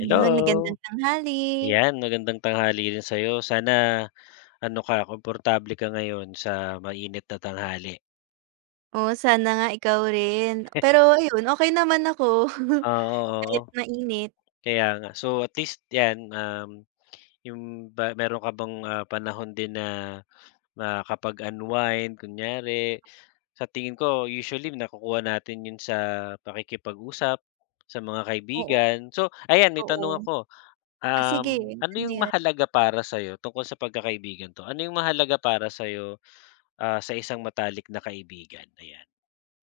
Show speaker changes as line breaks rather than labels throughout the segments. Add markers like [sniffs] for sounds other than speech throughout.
Iyun, magandang tanghali.
Ayan magandang tanghali rin sa'yo, sana ano ka, komportable ka ngayon sa mainit na tanghali.
Oo, sana nga ikaw rin.
[chuckles]
Pero, ayun, okey naman ako. [chuckles]
Ah, oh,
Kahit
oo.
mainit.
Kaya nga. So, at least yan, um, yung ba meron ka bang, ah, panahon din na makapag-unwind kunyari? Sa tingin ko usually nakukuha natin yun sa pakikipag-usap sa mga
Oo.
kaibigan. So, ayan may tanong
Oo.
ako,
Ah, sige,
um, ano
ano
yung
'yan?
mahalaga para sa'yo, tungkol sa pagkakaibigan 'to, ano yung mahalaga para sa'yo, ah, sa isang matalik na kaibigan? Ayan.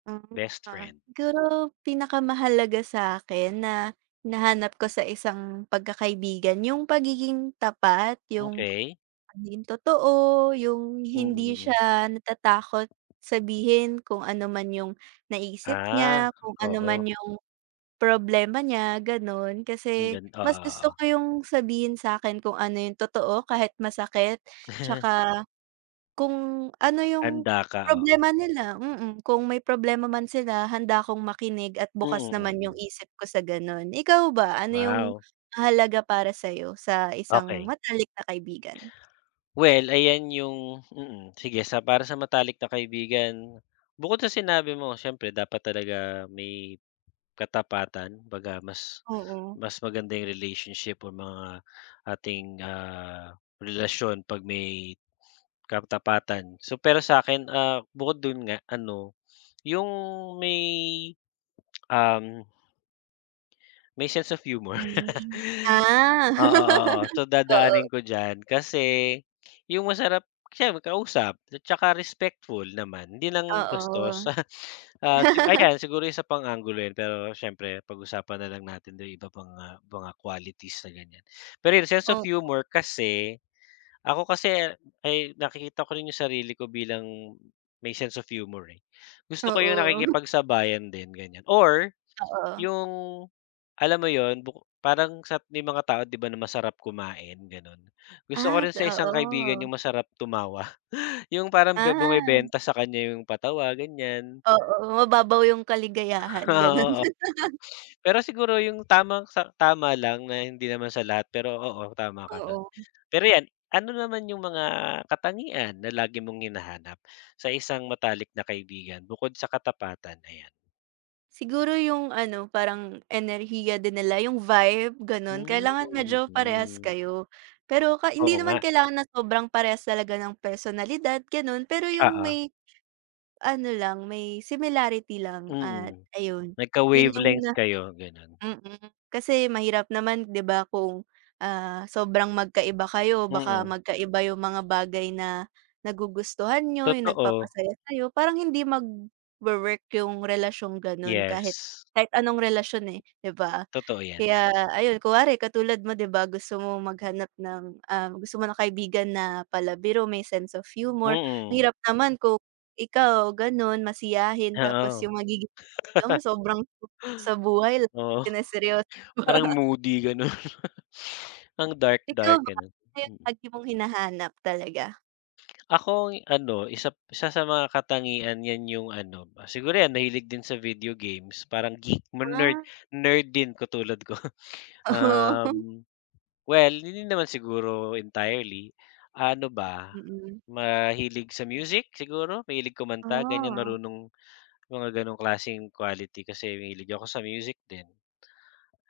Mm.
Best
Ah,
friend.
siguro pinakamahalaga sa'kin na, hinahanap ko sa isang pagkakaibigan, yung pagiging tapat, yung
Okey.
maging totoo, yung hindi
Mm.
siya natatakot sabihin kung ano man yung naisip
Ah,
niya, kung ano man
oo.
yung problema niya, gano'n.
Ang
Kasi
gan oo,
mas gusto
oo.
ko yung sabihin sa'kin kung ano yung totoo, kahit masakit, tsaka, kung ano yung
Handa ka. Oo.
problema nila, mm, kung may problema man sila handa akong makinig, at bukas
Mm.
naman yung
Mm.
isip ko sa gano'n. Ikaw ba, ano yung
Wow.
mahalaga para sa'yo sa isang
Okey.
matalik na kaibigan?
Well, ayan yung, mm, sige sa para sa matalik na kaibigan, bukod sa sinabi mo, siyempre dapat talaga may katapatan, kumbaga mas
Oo.
mas maganda yung relationship o mga ating, ah, relasyon 'pag may katapatan. So, pero sa'kin, ah, bukod dun nga ano, yung may, um. May sense of humor. [laughs]
Mm. Ah.
Oo, oo.
[laughs]
So
Oo.
dadaanin ko diyan. Kasi yung masarap, siyem kausap, tsaka respectful naman, 'di lang
Oo.
bastos. [laughs] Ah, sigu ayan siguro isa pang anggulo yun, pero siyempre pagusapan na lang natin dito yung iba pang, ah, mga qualities na ganyan. Pero yun, sense of
Oo.
humor kasi, ako kasi ay nakikita ko rin yung sarili ko bilang may sense of humor, eh, gusto ko yung
Oo. [chuckles]
nakikipagsabayan din ganyan. Or
Oo.
yung, alam mo yun? Buko parang sa, may mga tao, 'di ba na masarap kumain? Gano'n. Gusto ko
At,
rin sa isang kaibigan yung
oo.
masarap tumawa. [chuckles] Yung parang be
Ah.
bumebenta sa kanya yung patawa ganiyan.
Oo. Mababaw yung kaligayahan, gano'n.
Oo, oo.
[laughs]
Pero siguro yung tamang sa tama lang na hindi naman sa lahat, pero oo, tama ka dun.
Oo.
Pero yan, ano naman yung mga katangian na lagi mong hinahanap sa isang matalik na kaibigan bukod sa katapatan? Ayan.
Siguro yung ano parang enerhiya din nila yung vibe gano'n
Hmm,
kailangan medyo parehas
mhm.
kayo. Pero ka hindi
Oo
naman
nga.
kailangan na sobrang parehas talaga ng personalidad gano'n, pero yung
Oo.
may, ano lang may similarity lang at
Mm,
ayun, 'yon yung
nagka-wavelengths
na
kayo, gano'n.
mm kasi mahirap naman 'di ba, kung, ah, sobrang magkaiba kayo baka
Mm.
magkaiba yung mga bagay na nagugustuhan niyo, yung
Totoo.
nagpapasaya sayo parang hindi mag-wowork yung relasyong gano'n kahit,
Yes.
kahit anong relasyon, eh, 'di ba?
Totoo yan.
Kaya ayun kunwari katulad mo 'di ba, gusto mo maghanap ng, ah, gusto mo ng kaibigan na palabiro may sense of humor,
Mm.
mahirap naman kung ikaw gano'n masiyahin tapos
Oo.
yung magiging jowa mo
[laughs]
sobrang sa buhay lagi
Oo.
lang seryo
Parang
[laughs]
moody gano'n. [sniffs] Ang dark
Ikaw
dark
ba,
gano'n,
ano yung
mm.
lagi mong hinahanap talaga?
[smacks lips] Ako ano 1, 1 sa mga katangian yan yung ano siguro yan mahilig din sa video games parang geek mo nerd,
Ah.
nerd din katulad ko.
Oo.
Um, well hindi naman siguro entirely, ano ba,
Mm.
mahilig sa music siguro, mahilig kumanta ganyan,
Ah.
marunong mga ganong klaseng quality kasi mahilig ako sa music din.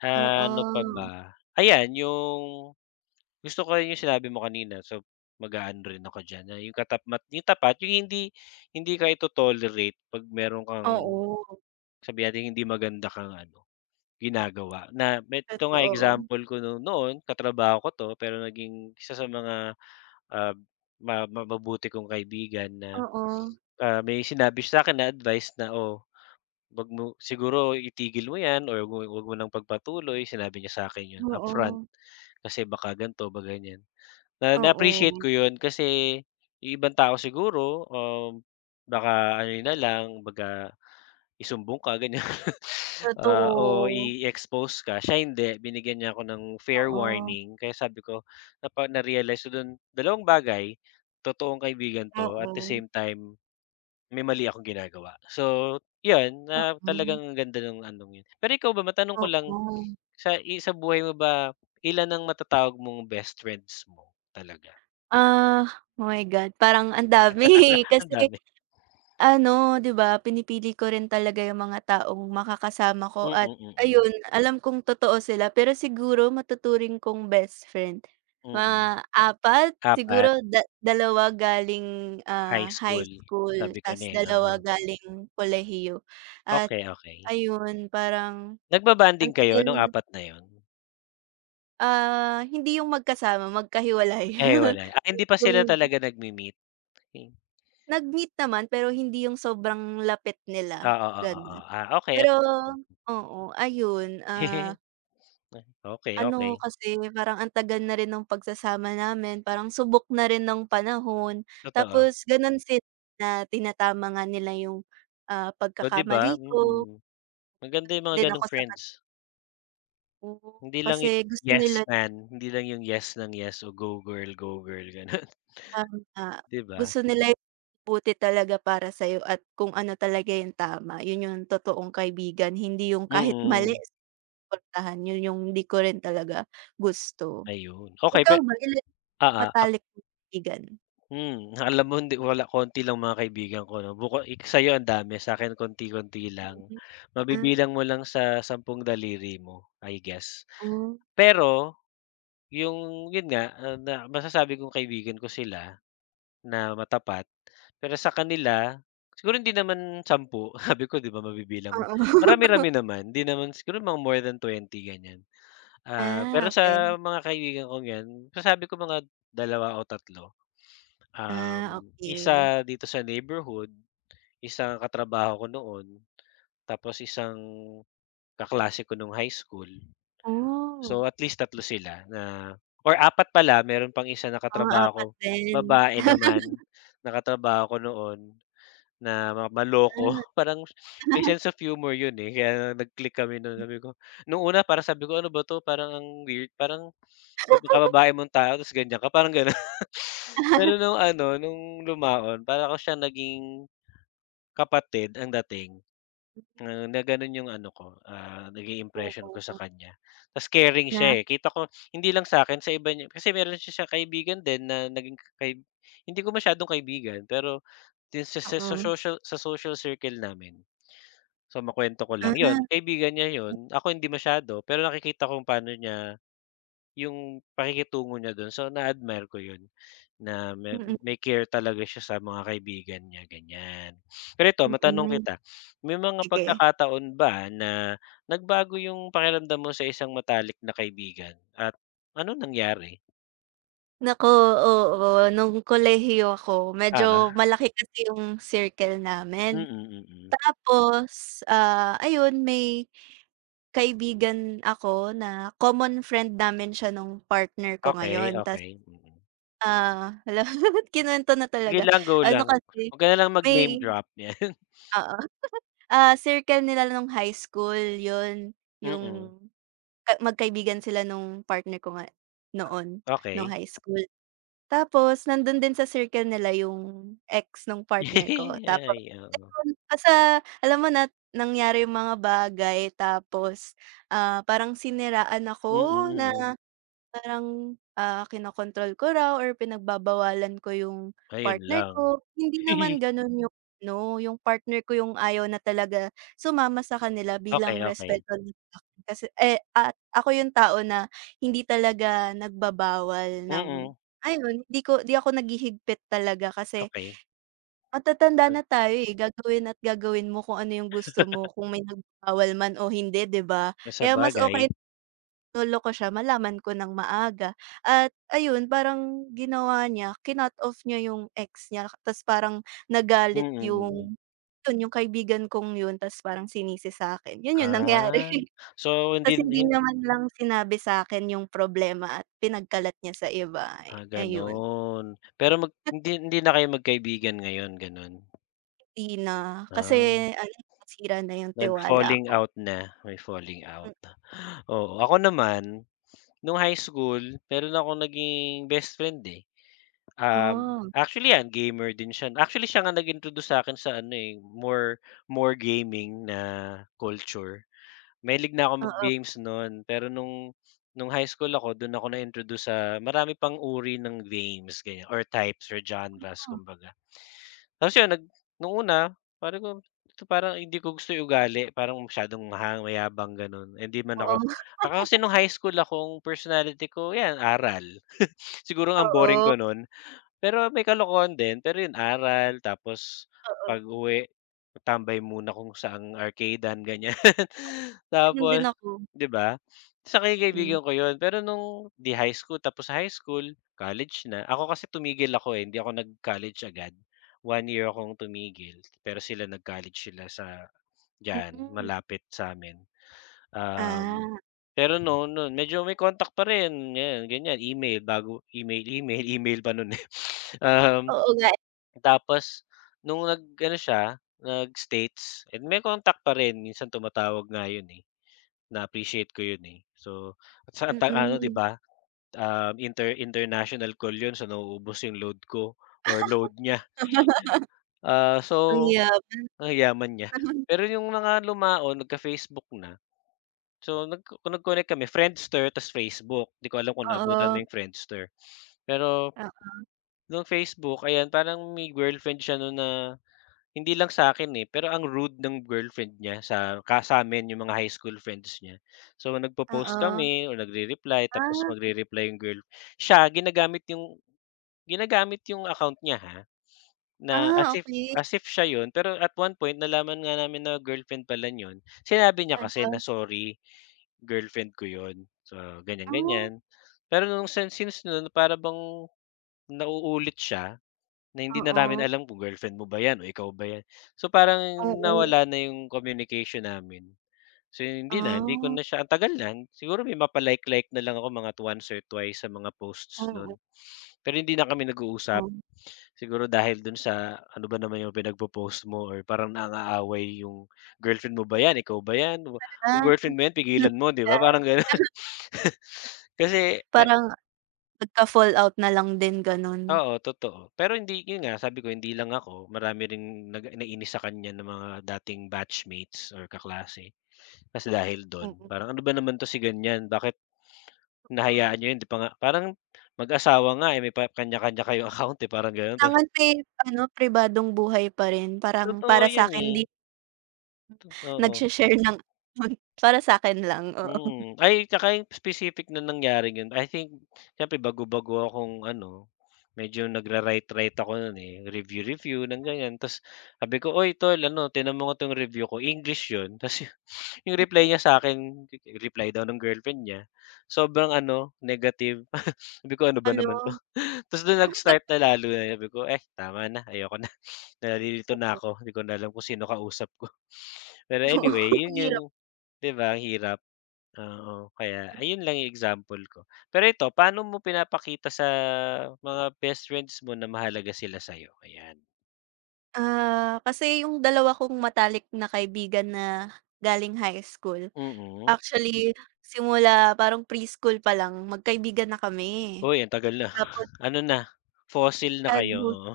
Ah, ano pa
Oo.
ba ayan yung, gusto ko rin yung sinabi mo kanina so mag-aano rin ako diyan na yung katapmat yung tapat yung hindi, hindi ka ito-tolerate pag mayro'n kang
Oo.
sabihin na nating hindi maganda kang ano ginagawa na me ito nga
Totoo.
example ko 'no. Noon katrabaho ko 'to, pero naging 1 sa mga, ah, ma maba buti kong kaibigan na,
Oo.
ah, may sinabi sa 'kin na advice na, "oh, 'wag mo siguro itigil mo 'yan or wa, wa, 'wag mo 'wag mo ng pagpatuloy" sinabi niya sa akin 'yon upfront.
Oo.
Kasi baka ganto ba ganyan, na na-appreciate
Oo.
ko 'yon kasi yung ibang tao siguro, um, baka ano na lang kumbaga isumbong ka ganyan, ah, o
Totoo.
i-expose ka siya hindi binigyan niya ako ng fair
Oo.
warning kaya sabi ko, napa narealize ko do'n dalawang bagay, totoong kaibigan 'to at the
Oo.
same time, may mali akong ginagawa. So, 'yon na
Oo.
talagang ganda nung anong 'yon. Pero ikaw ba matanong ko lang
Oo.
sa, i sa buhay mo ba ilan ang matatawag mong best friends mo talaga?
Ah, oh my God! Parang ang dami, eh,
[laughs] Ang
kasi,
dami.
ano 'di ba, pinipili ko rin talaga yung mga taong makakasama ko,
Mhm,
at
mhm.
ayun alam kong totoo sila. Pero siguro matuturing kong best friend,
Mhm.
mga 4
4
siguro da dalawa galing,
High
ah, high
school.
school
Sabi ko
tapos
na, eh,
2
oo.
galing kolehiyo at
Okey, okey.
ayun parang ang
Nagba-bonding kayo nung
tagal
4 na yon?
Ah, hindi yung magkasama, magkahiwalay,
Eh,
[chuckles]
hiwalay. Ah, hindi pa sila
yung
talaga nagmi-meet? Yun.
Nag-meet naman, pero hindi yung sobrang lapit
Oo,
nila,
oo,
gano'n.
oo, ah okey.
Pero
Mm.
oo, ayun, ah
[giggles] [sniffs] Okey,
ano
okey.
kasi, parang ang tagal na rin ng pagsasama namin, parang subok na rin ng panahon.
Totoo.
Tapos gano'n sila na tinatama nga nila yung, ah,
Oh, 'di
pagkakamali
ba?
ko.
Mm, maganda yung mga
Din ako
ganong
saka
friends.
Oo,
Hindi lang yung,
kasi gusto
"Yes,
nila
man," hindi lang yung "Yes nang yes, o go girl, go girl," gano'n. [snorts]
tama,
'Di ba?
gusto nila yung mabuti talaga para sa'yo at kung ano talaga yung tama 'yon yung totoong kaibigan, hindi yung kahit mali
Mm.
susuportahan. 'Yon yung 'di ko rin talaga gusto.
Ayun, okey pe
Ikaw ba, ilan yung
oo, a
matalik mong kaibigan?
Hmm, alam mo hindi ko wala konti lang mga kaibigan ko 'no, buko i sa'yo ang dami, sa'kin konti-konti lang.
Mm, ah.
Mabibilang mo lang sa sampung daliri mo, I guess.
Oh.
Pero, yung, 'yon nga, ah, na masasabi kong kaibigan ko sila na matapat. Pero sa kanila, siguro hindi naman 10 [snorts] sabi ko 'di ba mabibilang mo.
Oo. [laughs]
Marami-rami naman 'di naman siguro mga more than 20 ganiyan. Ah,
Ah,
pero
okey.
sa mga kaibigan kong 'yan, masasabi ko mga 2 o 3. [sniffs] um,
Ah, okey.
1 dito sa neighborhood, isang katrabaho ko noon, tapos isang kaklase ko nung high school.
Oh.
So, at least 3 sila na or 4 pala mayro'n pang 1 na
Mga
katrabaho ko,
4 din.
babae naman,
[laughs]
[sniffs] nakatrabaho ko noon na ma maloko
Ah.
[chuckles] parang [sniffs] may
[laughs]
sense of humor 'yon, eh, kaya nag-click kami no'n
M.
sabi ko, nung una para sabi ko, "Ano ba 'to parang ang weird, parang kab
[laughs]
kababae mong tao tapos ganiyan ka." parang gano'n. [snorts] [sniffs] Pero
[giggles]
nung ano, nung lumaon para ko siya naging, kapatid ang dating
M.
na gano'n yung ano ko, ah, naging impression ko sa
[unintelligible]
kanya. Tapos caring
Na?
siya, eh, kita ko [sniffs] hindi lang sa'kin, sa iba niya kasi mayro'n siyang kaibigan din na naging kay hindi ko masyadong kaibigan, pero do'n sa sa sa
Oo.
social, sa social circle namin. So, makuwento ko
Ah.
lang. 'Yon, kaibigan niya 'yon, ako hindi masyado. Pero nakikita kong pano niya yung pakikitungo niya do'n, so na admire ko 'yon, na ma
Mm.
may care talaga siya sa mga kaibigan niya, ganiyan. [sniffs] Pero ito matanong
Mm.
kita [sniffs] may mga
Sige.
pagkakataon ba na nagbago yung pakiramdam mo sa isang matalik na kaibigan at anong nangyari?
Naku, oo. Nung kolehiyo ako,
Uh-huh.
medyo malaki kasi yung circle namin.
Mm, mm.
Tapos, ah, ayun may kaibigan ako na common friend namin siya nung partner ko
Okey,
ngayon. Tas
okey, mm.
ah, hala, kinuwento na
Sige
talaga.
lang, go
Ano
lang.
kasi
'Wag ka na lang mag-name
may
drop, yan. [scoffs]
Oo, [chuckles] ah, circle nila nung high school yun, yung
Mm.
ka magkaibigan sila nung partner ko nga noon, nung
Okey.
high school .Tapos nandun din sa circle nila yung ex nung partner ko.
[laughs]
Tapos,
Ay oo.
alam mo nasa alam mo nat nangyari yung mga bagay, tapos ah, parang siniraan ako
Mm,
na,
mm.
parang, ah, kinakontrol ko raw or pinagbabawalan ko yung
Ayun
partner
lang.
ko. Hindi naman
[giggles]
ganun yung ano, yung partner ko yung ayaw na talaga sumama sa kanila
Okey,
bilang
okey.
respeto nya sa'kin kasi eh, at ako yung tao na hindi talaga nagbabawal ng
Mm.
ayun 'di ko, 'di ako naghihigpit talaga kasi
Okey.
matatanda na tayo eh, gagawin at gagawin mo kung ano yung gusto mo,
[laughs]
kung may nagbabawal man o hindi, 'di ba.
Na
Kaya mas okey
sabagay.
loloko siya malaman ko ng maaga. At ayun parang ginawa niya cinut-off niya yung ex niya, 'tas parang
Mm,
nagalit
mm.
yung, yun yung kaibigan kong yun, tas parang sinisi sa'kin. Yun yung nangyari.
Ah, so hindi,
'Tas hindi
hin
niya man lang sinabi sa'kin yung problema at pinagkalat niya sa iba, eh,
Ah,
ayun.
ganun. Pero mag hindi hindi na kayo magkaibigan ngayon, ganun?
Hindi na, kasi
Ah.
ano, nasira na yung
Nag
tiwala
falling
ko.
out na, may falling
Hmm.
out. Oo. Ako naman, no'ng high school, meron akong naging best friend, eh. Um,
Ah.
actually yan, gamer din siya. Actually siya nga nag-introduce sa akin sa ano, eh, more more gaming na culture. Mahilig na ako mag
Oo.
games no'n, pero no'ng no'ng high school ako, do'n ako na-introduce sa marami pang uri ng games, ganyan or types, or genres,
Mhm.
kumbaga. Tapos yun nag no'ng una, sabi ko parang hindi ko gusto yung ugali, parang masyadong mahang mayabang, ganon. Eh, hindi man
Oo.
ako ako kasi
[chuckles]
no'ng high school akong personality ko, yan, aral. [scoffs] Siguro ang boring
Oo.
ko no'n. Pero may kalokohan din pero yun aral, tapos
Oo.
pag-uwi, tambay muna kung saang arcade-an, ganyan.
Ganun din
Tapos
ako.
'di ba? Saka yung
Mm.
kaibigan ko yun pero no'ng 'di high school tapos high school, college na. Ako kasi tumigil ako, eh, hindi ako nag-college agad. 1 year akong tumigil, pero sila nag-college sila sa, diyan
Mm.
malapit sa'min. Um,
Ah.
pero no'n no'n medyo may contact pa rin. Ngayon, ganyan, email, bago email, email. Email pa no'n, eh. [sniffs] Um,
Oo nga, eh.
tapos no'ng nag ano siya, nag-states, may contact pa rin, minsan tumatawag nga yun, eh. Na-appreciate ko yun, eh. So, saan tayo ano 'di
Mm.
ba, um, inter international call yun. So nauubos yung load ko or load niya.
[laughs]
Ah,
Ang
so
yaman.
ang yaman niya.
[chuckles]
Pero yung mga lumaon, nagka-Facebook na. So nagko nag-connect kami, Friendster, ta's Facebook. 'Di ko alam kung naabutan mo
Oo.
yung Friendster, pero,
Oo.
nong Facebook, ayan, parang may girlfriend siya no'n na hindi lang sa akin, eh, pero ang rude ng girlfriend niya, sa ka sa amin, yung mga high school friends niya. So nagpo-post
Oo.
kami o nagre-reply tapos
Ah.
magre-reply yung girl. Siya, ginagamit 'yong ginagamit 'yong account niya ha, na as
Ah,
if
okey.
as if siya yun. Pero at one point, nalaman nga namin na girlfriend pala niya 'yon, sinabi niya kasi na
[unintelligible]
sorry, girlfriend ko yun. So
Ah.
ganyan-ganyan pero no'ng sin since no'n para bang nauulit siya, na hindi na namin
Oo.
alam kung girlfriend mo ba yan o ikaw ba yan? So parang
Oo.
nawala na yung communication namin. So hindi na hindi ko
Ah.
na siya ang tagal na. Siguro may mga pa-like like na lang ako mga at once or twice sa mga posts
Mm.
no'n pero hindi na kami nag-uusap.
Mm.
Siguro dahil do'n sa ano ba naman yung pinagpo-post mo or parang nang-aaway yung girlfriend mo ba 'yan? Ikaw ba 'yan? Kung girlfriend mo yan, pigilan mo, 'di ba? Parang ganun.
[unintelligible]
Kasi may
Parang, nagka-fall out na lang din, ganun.
Oo, totoo. Pero hindi yun nga, sabi ko, hindi lang ako. Marami ring naga nainis sa kanya na mga dating batchmates or kaklase, kasi dahil do'n.
Mm.
Parang ano ba naman 'to si ganyan, bakit hinahayaan
[unintelligible]
niyo yan? Hindi pa nga parang mag-asawa nga, eh, may pa kanya-kanya kayong account, eh, parang ganon. Ta
Kailangan may ano, pribadong buhay pa rin. Parang
Totoo
para
yan,
sakin di
eh. Totoo.
nagshe-share ng. [unintelligible] Para sakin lang, oo.
Mm. Ay tsaka yung specific na nangyari ganon. I think, siyempre bago-bago akong ano, medyo nag-ra-write write ako no'n, eh, review-review ng ganyan, ta's sabi ko, "Uy, tol ano, tingnan mo nga tong review ko." English 'yon, ta's 'yong
[unintelligible]
reply niya sa akin, reply daw ng Girlfriend niya. Sobrang ano, negative. [chuckles] Sabi ko, "Ano ba naman
Hala!
'to." Ta's do'n
[unintelligible]
nag-start na lalo na sabi ko, "Eh, tama na, ayoko na, nalilito na
[unintelligible]
ako, hindi ko na alam kung sino kausap ko." Pero
Oo,
anyway,
ang
yun yung
hirap.
'di ba ang hirap? Oo, kaya ayun lang yung example ko. Pero ito, paano mo pinapakita sa mga best friends mo na mahalaga sila sayo? Ayan.
Ah, kasi yung dalawa kong matalik na kaibigan na galing high school,
Mm.
actually, simula parang preschool palang magkaibigan na kami.
Uy, ang tagal na.
Tapos
Ano na, fossil na
Ah,
kayo,
good
oo.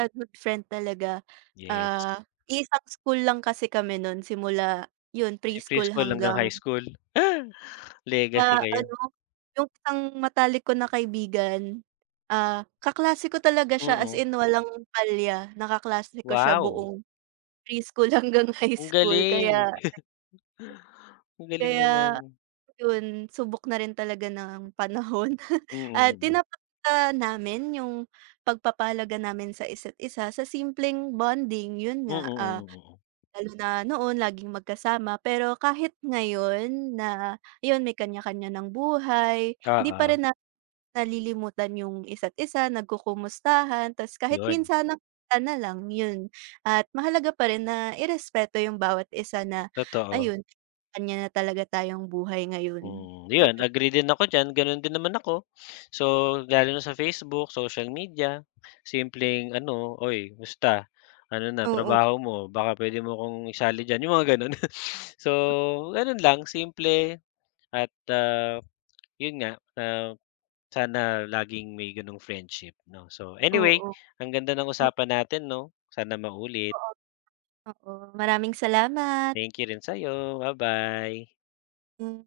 ah, good friend talaga.
Yes.
Ah, iisang school lang kasi kami nun simula yun
Kasi
preschool
preschool hanggang high
hanggang
school. Legacy
Ah,
kayo.
ano, yung isang matalik ko na kaibigan, ah, kaklase ko talaga siya, as
Mm.
in, walang palya na kaklase ko siya
Wow.
buong preschool hanggang high
Ang
school
galing.
kaya
Ang galing
Kaya,
naman.
yun subok na rin talaga ng panahon, at
Mm, mm.
tinatapatan namin yung pagpapahalaga namin sa isa't isa sa simpleng bonding, yun
Mm,
nga, ah,
mm, mm.
lalo na noon, laging magkasama pero kahit ngayon na, yun, may kanya-kanya ng buhay, hindi pa
Oo.
rin namin nalilimutan yung isa't isa. Nagkukumustahan, tas kahit
‘Yon.
minsan na pagkikita na lang, yun. At mahalaga pa rin na irespeto yung bawat isa na,
Totoo.
ayun, na may kaniya-kaniya na talaga tayong buhay ngayon,
Hmm. ‘Yon,
ayun.
agree din ako diyan. Ganun din naman ako. So, lalo na sa Facebook, social media. Simpleng ano, "Uy musta? Ano na
Oo.
trabaho mo? Baka puwede mo ‘kong isali diyan." Yung mga ganon. [chuckles] So, ganun lang, simple at ah, yun nga, ah, sana laging may ganong friendship, ‘no? So, anyway,
Oo.
ang ganda ng
O
usapan natin, ‘no? Sana maulit.
Oo. Oo, maraming salamat.
Thank you rin sa’yo. Ba-bye.
Mm.